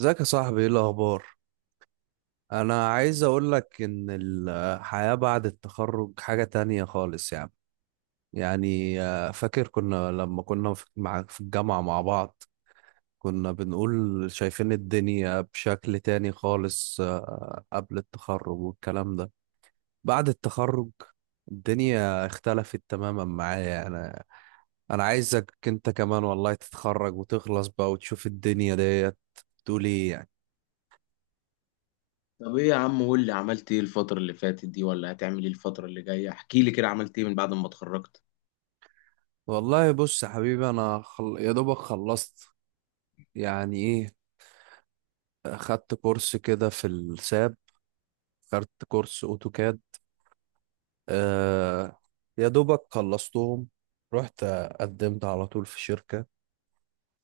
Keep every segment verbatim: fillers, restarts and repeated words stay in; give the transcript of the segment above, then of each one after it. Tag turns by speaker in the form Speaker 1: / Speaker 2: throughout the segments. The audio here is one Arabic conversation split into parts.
Speaker 1: ازيك يا صاحبي؟ ايه الاخبار؟ انا عايز اقول لك ان الحياة بعد التخرج حاجة تانية خالص يعني يعني آه، فاكر كنا لما كنا في مع في الجامعة مع بعض، كنا بنقول شايفين الدنيا بشكل تاني خالص آه، قبل التخرج والكلام ده. بعد التخرج الدنيا اختلفت تماما معايا انا. انا عايزك انت كمان والله تتخرج وتخلص بقى وتشوف الدنيا ديت. تقول ايه يعني؟
Speaker 2: طب، ايه يا عم؟ قول لي، عملت ايه الفترة اللي فاتت دي، ولا هتعمل ايه الفترة اللي جاية؟ احكي لي كده، عملت ايه من بعد ما اتخرجت؟
Speaker 1: والله بص يا حبيبي، انا خل... يا دوبك خلصت. يعني ايه، خدت كورس كده في الساب، خدت كورس اوتوكاد، آه... يا دوبك خلصتهم. رحت، قدمت على طول في شركة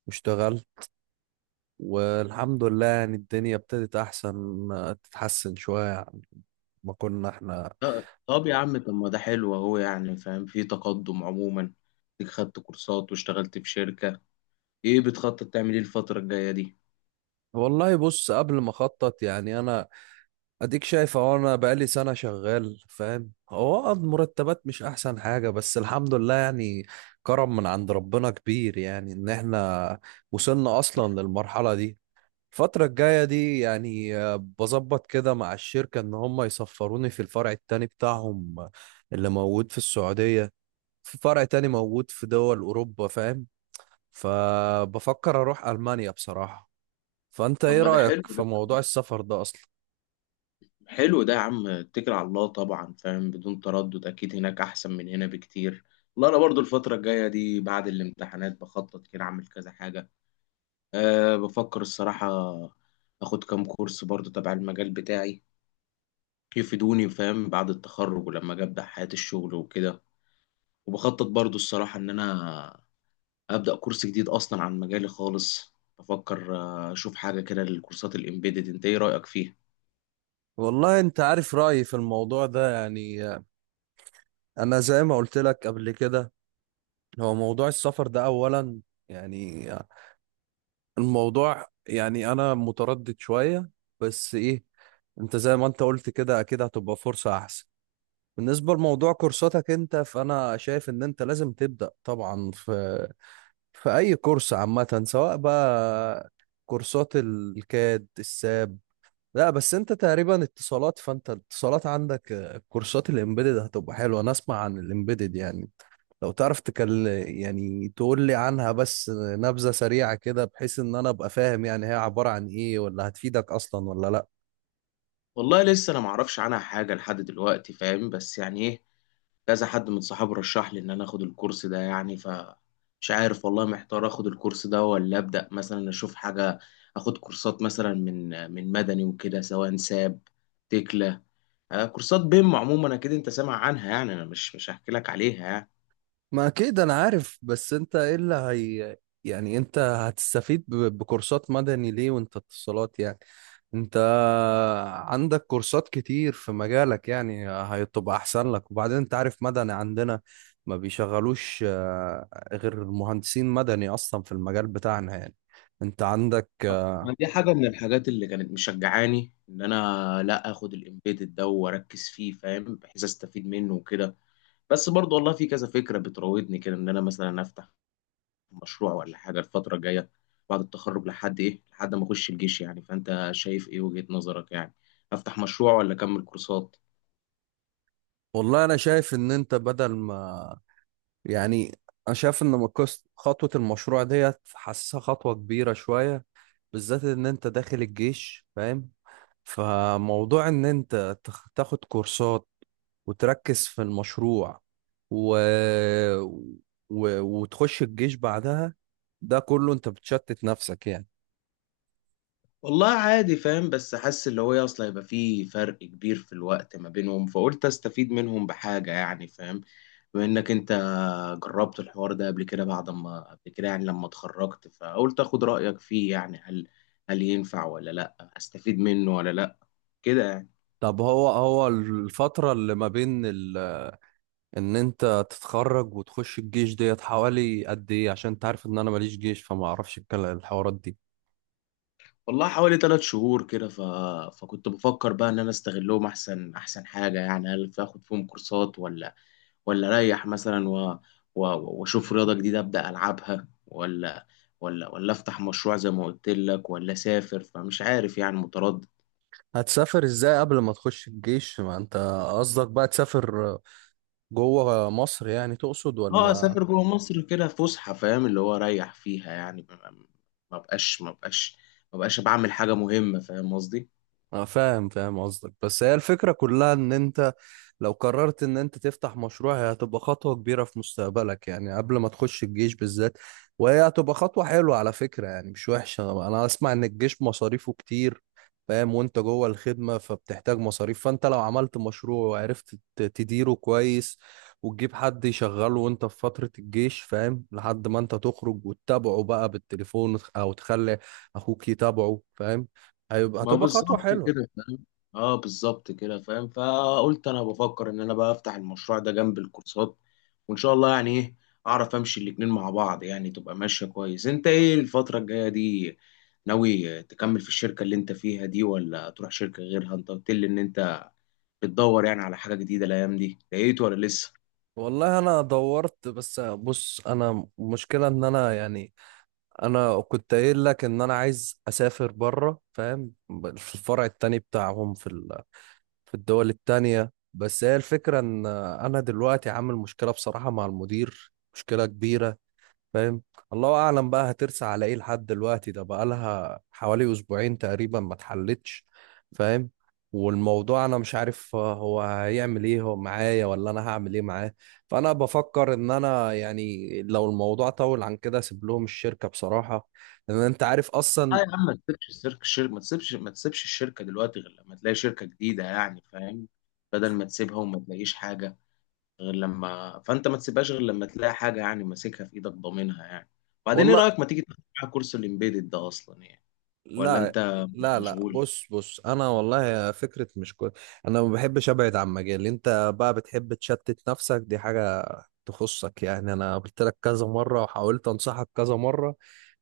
Speaker 1: واشتغلت. والحمد لله يعني الدنيا ابتدت احسن آه، تتحسن شوية عن ما كنا احنا.
Speaker 2: ط- طب يا عم، طب ما ده حلو اهو، يعني فاهم، في تقدم عموما، إنك خدت كورسات واشتغلت في شركة. ايه بتخطط تعمل ايه الفترة الجاية دي؟
Speaker 1: والله بص قبل ما اخطط يعني انا، اديك شايف اهو، انا بقالي سنة شغال فاهم. هو اه المرتبات مش احسن حاجة بس الحمد لله يعني كرم من عند ربنا كبير يعني ان احنا وصلنا اصلا للمرحلة دي. الفترة الجاية دي يعني آه، بظبط كده مع الشركة ان هم يسفروني في الفرع التاني بتاعهم اللي موجود في السعودية. في فرع تاني موجود في دول اوروبا فاهم، فبفكر اروح المانيا بصراحة. فانت
Speaker 2: طب
Speaker 1: ايه
Speaker 2: ما ده
Speaker 1: رأيك
Speaker 2: حلو
Speaker 1: في
Speaker 2: ده
Speaker 1: موضوع السفر ده اصلا؟
Speaker 2: حلو ده يا عم، اتكل على الله طبعا، فاهم، بدون تردد اكيد هناك احسن من هنا بكتير. والله انا برضو الفترة الجاية دي بعد الامتحانات بخطط كده اعمل كذا حاجة. أه، بفكر الصراحة اخد كام كورس برضو تبع المجال بتاعي، يفيدوني فاهم، بعد التخرج ولما اجي ابدا حياه الشغل وكده. وبخطط برضو الصراحه ان انا ابدا كورس جديد اصلا عن مجالي خالص، بفكر آه، اشوف حاجه كده للكورسات الامبيدد. انت ايه رايك فيها؟
Speaker 1: والله انت عارف رأيي في الموضوع ده يعني، انا زي ما قلت لك قبل كده. هو موضوع السفر ده اولا، يعني الموضوع، يعني انا متردد شوية بس ايه، انت زي ما انت قلت كده اكيد هتبقى فرصة احسن. بالنسبة لموضوع كورساتك انت، فانا شايف ان انت لازم تبدأ طبعا في في اي كورس عامة سواء بقى كورسات الكاد الساب. لا بس انت تقريبا اتصالات، فانت الاتصالات عندك آه، كورسات الامبيدد هتبقى حلوه. انا اسمع عن الامبيدد يعني، لو تعرف تكل يعني تقول لي عنها بس نبذه سريعه كده بحيث ان انا ابقى فاهم يعني هي عباره عن ايه، ولا هتفيدك اصلا ولا لا؟
Speaker 2: والله لسه انا معرفش عنها حاجه لحد دلوقتي، فاهم، بس يعني ايه، كذا حد من صحابي رشح لي ان انا اخد الكورس ده يعني. ف مش عارف والله، محتار اخد الكورس ده ولا ابدا مثلا اشوف حاجه، اخد كورسات مثلا من من مدني وكده، سواء ساب، تكلا، آه، كورسات بيم عموما. اكيد انت سامع عنها، يعني انا مش مش هحكي لك عليها يعني.
Speaker 1: ما اكيد انا عارف، بس انت ايه اللي هي، يعني انت هتستفيد ب- بكورسات مدني ليه وانت اتصالات يعني؟ انت عندك كورسات كتير في مجالك يعني هتبقى احسن لك. وبعدين انت عارف مدني عندنا ما بيشغلوش آه، غير مهندسين مدني اصلا في المجال بتاعنا يعني. انت عندك آه،
Speaker 2: ما دي حاجه من الحاجات اللي كانت مشجعاني ان انا لا اخد الامبيدد ده واركز فيه، فاهم، بحيث استفيد منه وكده. بس برضه والله في كذا فكره بتراودني كده، ان انا مثلا افتح مشروع ولا حاجة الفترة الجاية بعد التخرج، لحد إيه لحد ما أخش الجيش يعني. فأنت شايف إيه وجهة نظرك يعني؟ أفتح مشروع ولا أكمل كورسات؟
Speaker 1: والله انا شايف ان انت بدل ما، يعني، انا شايف ان مقص- خطوة المشروع ديت حاسسها خطوة كبيرة شوية بالذات ان انت داخل الجيش فاهم. فموضوع ان انت تخ- تاخد كورسات وتركز في المشروع و... و... وتخش الجيش بعدها، ده كله انت بتشتت نفسك يعني.
Speaker 2: والله عادي فاهم، بس حاسس اللي هو إيه، أصل هيبقى في فرق كبير في الوقت ما بينهم، فقلت أستفيد منهم بحاجة يعني فاهم. بما إنك أنت جربت الحوار ده قبل كده، بعد ما قبل كده يعني لما اتخرجت، فقلت أخد رأيك فيه يعني، هل هل ينفع ولا لأ؟ أستفيد منه ولا لأ؟ كده يعني.
Speaker 1: طب هو هو الفترة اللي ما بين ال... ان انت تتخرج وتخش الجيش ديت حوالي قد ايه؟ عشان انت عارف ان انا ماليش جيش فما اعرفش الكل- الحوارات دي.
Speaker 2: والله حوالي ثلاث شهور كده، ف... فكنت بفكر بقى ان انا استغلهم احسن احسن حاجه يعني، هل في اخد فيهم كورسات، ولا ولا اريح مثلا، و... و... واشوف رياضه جديده ابدا العبها، ولا ولا ولا افتح مشروع زي ما قلت لك، ولا اسافر؟ فمش عارف يعني، متردد.
Speaker 1: هتسافر ازاي قبل ما تخش الجيش ما انت، قصدك بقى تسافر جوه مصر يعني تقصد
Speaker 2: اه،
Speaker 1: ولا؟
Speaker 2: اسافر جوه مصر كده فسحه، فاهم، اللي هو اريح فيها يعني. ما ما- ما بقاش ما بقاش ما بقاش بعمل حاجه مهمه، فاهم قصدي.
Speaker 1: أنا فاهم فاهم قصدك، بس هي الفكرة كلها ان انت لو قررت ان انت تفتح مشروع هي هتبقى خطوة كبيرة في مستقبلك يعني قبل ما تخش الجيش بالذات. وهي هتبقى خطوة حلوة على فكرة يعني مش وحشة. انا اسمع ان الجيش مصاريفه كتير فاهم، وانت جوه الخدمة فبتحتاج مصاريف. فانت لو عملت مشروع وعرفت ت- تديره كويس وتجيب حد يشغله وانت في فترة الجيش فاهم لحد ما انت تخرج وتتابعه بقى بالتليفون او تخلي اخوك يتابعه فاهم. هيبقى
Speaker 2: ما
Speaker 1: هتبقى خطوة
Speaker 2: بالظبط
Speaker 1: حلوة.
Speaker 2: كده فاهم، اه بالظبط كده فاهم، فقلت انا بفكر ان انا بقى افتح المشروع ده جنب الكورسات، وان شاء الله يعني ايه، اعرف امشي الاتنين مع بعض يعني، تبقى ماشية كويس. انت ايه الفترة الجاية دي؟ ناوي تكمل في الشركة اللي انت فيها دي، ولا تروح شركة غيرها؟ انت قلت لي ان انت بتدور يعني على حاجة جديدة الايام دي، لقيت ولا لسه؟
Speaker 1: والله انا دورت، بس بص، انا مشكلة ان انا يعني، انا كنت قايل لك ان انا عايز اسافر بره فاهم، في الفرع التاني بتاعهم في ال- في الدول التانية. بس هي الفكرة ان انا دلوقتي عامل مشكلة بصراحة مع المدير، مشكلة كبيرة فاهم. الله اعلم بقى هترسى على ايه لحد دلوقتي، ده بقالها حوالي اسبوعين تقريبا ما اتحلتش فاهم. والموضوع انا مش عارف هو هيعمل ايه هو معايا ولا انا هعمل ايه معاه. فانا بفكر ان انا يعني لو الموضوع طول عن كده اسيب لهم الشركة بصراحة، لان انت عارف
Speaker 2: اه
Speaker 1: اصلا.
Speaker 2: يا عم، ما تسيبش الشركة، الشركة ما تسيبش ما تسيبش الشركة دلوقتي غير لما تلاقي شركة جديدة يعني فاهم، بدل ما تسيبها وما تلاقيش حاجة. غير لما فانت ما تسيبهاش غير لما تلاقي حاجه يعني، ماسكها في ايدك ضامنها يعني. بعدين ايه
Speaker 1: والله
Speaker 2: رايك ما تيجي تاخد معايا كورس الامبيدد ده اصلا يعني؟ ولا
Speaker 1: لا،
Speaker 2: انت
Speaker 1: لا، لا،
Speaker 2: مشغول؟
Speaker 1: بص بص انا والله فكرة مش كويس. انا ما بحبش ابعد عن مجالي. انت بقى بتحب تشتت نفسك، دي حاجة تخصك يعني. انا قلت لك كذا مره وحاولت انصحك كذا مره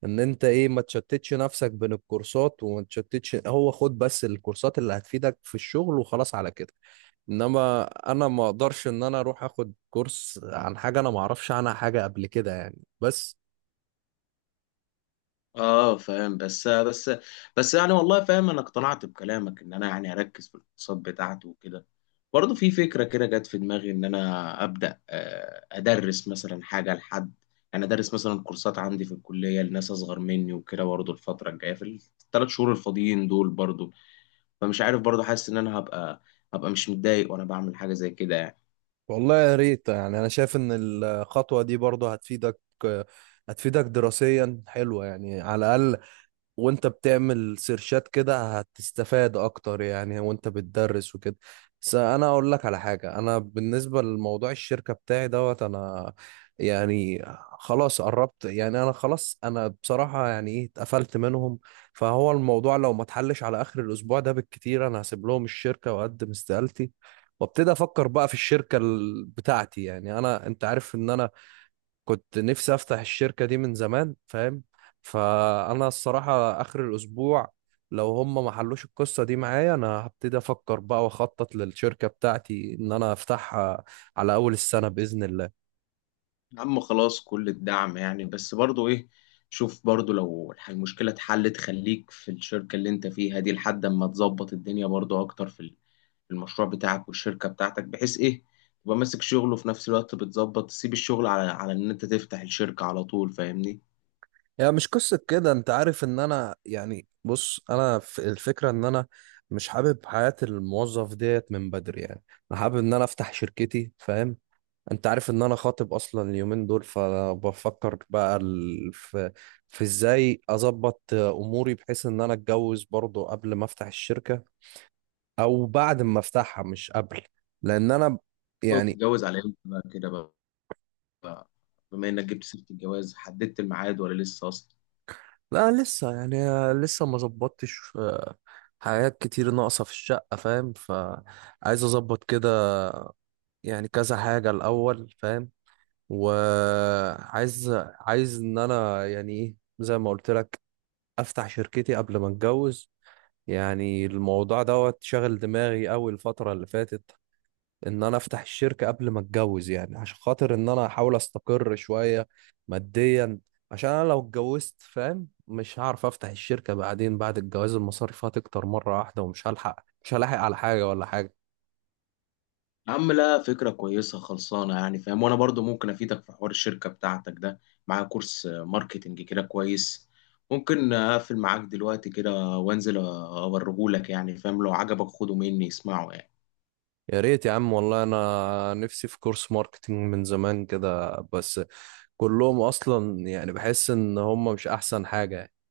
Speaker 1: ان انت ايه، ما تشتتش نفسك بين الكورسات، وما تشتتش هو خد بس الكورسات اللي هتفيدك في الشغل وخلاص على كده. انما انا ما اقدرش ان انا اروح اخد كورس عن حاجه انا ما اعرفش عنها حاجه قبل كده يعني بس.
Speaker 2: اه فاهم، بس بس بس يعني والله فاهم، انا اقتنعت بكلامك ان انا يعني اركز في الاقتصاد بتاعته وكده. برضه في فكره كده جت في دماغي ان انا ابدا آه، ادرس مثلا حاجه، لحد يعني، ادرس مثلا كورسات عندي في الكليه لناس اصغر مني وكده برضه الفتره الجايه في الثلاث شهور الفاضيين دول برضه. فمش عارف، برضه حاسس ان انا هبقى هبقى مش متضايق وانا بعمل حاجه زي كده يعني.
Speaker 1: والله يا ريت، يعني انا شايف ان الخطوه دي برضه هتفيدك. هتفيدك دراسيا حلوة يعني على الاقل. وانت بتعمل سيرشات كده هتستفاد اكتر يعني وانت بتدرس وكده. بس انا اقول لك على حاجة، انا بالنسبة لموضوع الشركة بتاعي دوت، انا يعني خلاص قربت يعني انا خلاص. انا بصراحة يعني ايه اتقفلت منهم. فهو الموضوع لو ما اتحلش على اخر الاسبوع ده بالكتير انا هسيب لهم الشركة واقدم استقالتي، وابتدي افكر بقى في الشركة ال- بتاعتي. يعني انا، انت عارف ان انا كنت نفسي افتح الشركة دي من زمان فاهم. فانا الصراحة اخر الاسبوع لو هم ما حلوش القصة دي معايا، انا هبتدي افكر بقى واخطط للشركة بتاعتي ان انا افتحها على اول السنة باذن الله.
Speaker 2: يا عم خلاص، كل الدعم يعني، بس برضه ايه، شوف برضه، لو الح- المشكله اتحلت خليك في الشركه اللي انت فيها دي لحد اما تظبط الدنيا برضه اكتر في ال- في المشروع بتاعك والشركه بتاعتك، بحيث ايه، تبقى ماسك شغله، وفي نفس الوقت بتظبط تسيب الشغل، على على ان انت تفتح الشركه على طول، فاهمني؟
Speaker 1: يعني مش قصة كده، انت عارف ان انا يعني بص، انا في الفكرة ان انا مش حابب حياة الموظف ديت من بدري يعني. انا حابب ان انا افتح شركتي فاهم. انت عارف ان انا خاطب اصلا اليومين دول، فبفكر بقى ال... في في ازاي اظبط اموري بحيث ان انا اتجوز برضو قبل ما افتح الشركة او بعد ما افتحها مش قبل. لان انا يعني،
Speaker 2: وتتجوز على امتى بقى كده بقى بقى- بما انك جبت سيره الجواز، حددت الميعاد ولا لسه اصلا؟
Speaker 1: لا لسه يعني، لسه ما ظبطتش آه، حاجات كتير ناقصة في الشقة فاهم، فعايز اظبط كده يعني كذا حاجة الاول فاهم. وعايز عايز ان انا يعني ايه، زي ما قلت لك افتح شركتي قبل ما اتجوز. يعني الموضوع دوت شغل دماغي أوي الفترة اللي فاتت، إن أنا أفتح الشركة قبل ما أتجوز، يعني عشان خاطر إن أنا أحاول أستقر شوية ماديا، عشان أنا لو اتجوزت فاهم مش هعرف أفتح الشركة بعدين. بعد الجواز المصاريف هتكتر مرة واحدة ومش هلحق مش هلاحق على حاجة ولا حاجة.
Speaker 2: يا عم لا، فكرة كويسة خلصانة يعني فاهم. وأنا برضو ممكن أفيدك في حوار الشركة بتاعتك ده، معايا كورس آه، ماركتينج كده كويس، ممكن أقفل معاك دلوقتي كده وأنزل أوريهولك يعني فاهم، لو عجبك خده مني اسمعه يعني.
Speaker 1: يا ريت يا عم، والله أنا نفسي في كورس ماركتينج من زمان كده، بس كلهم أصلا يعني بحس إن هم مش أحسن حاجة.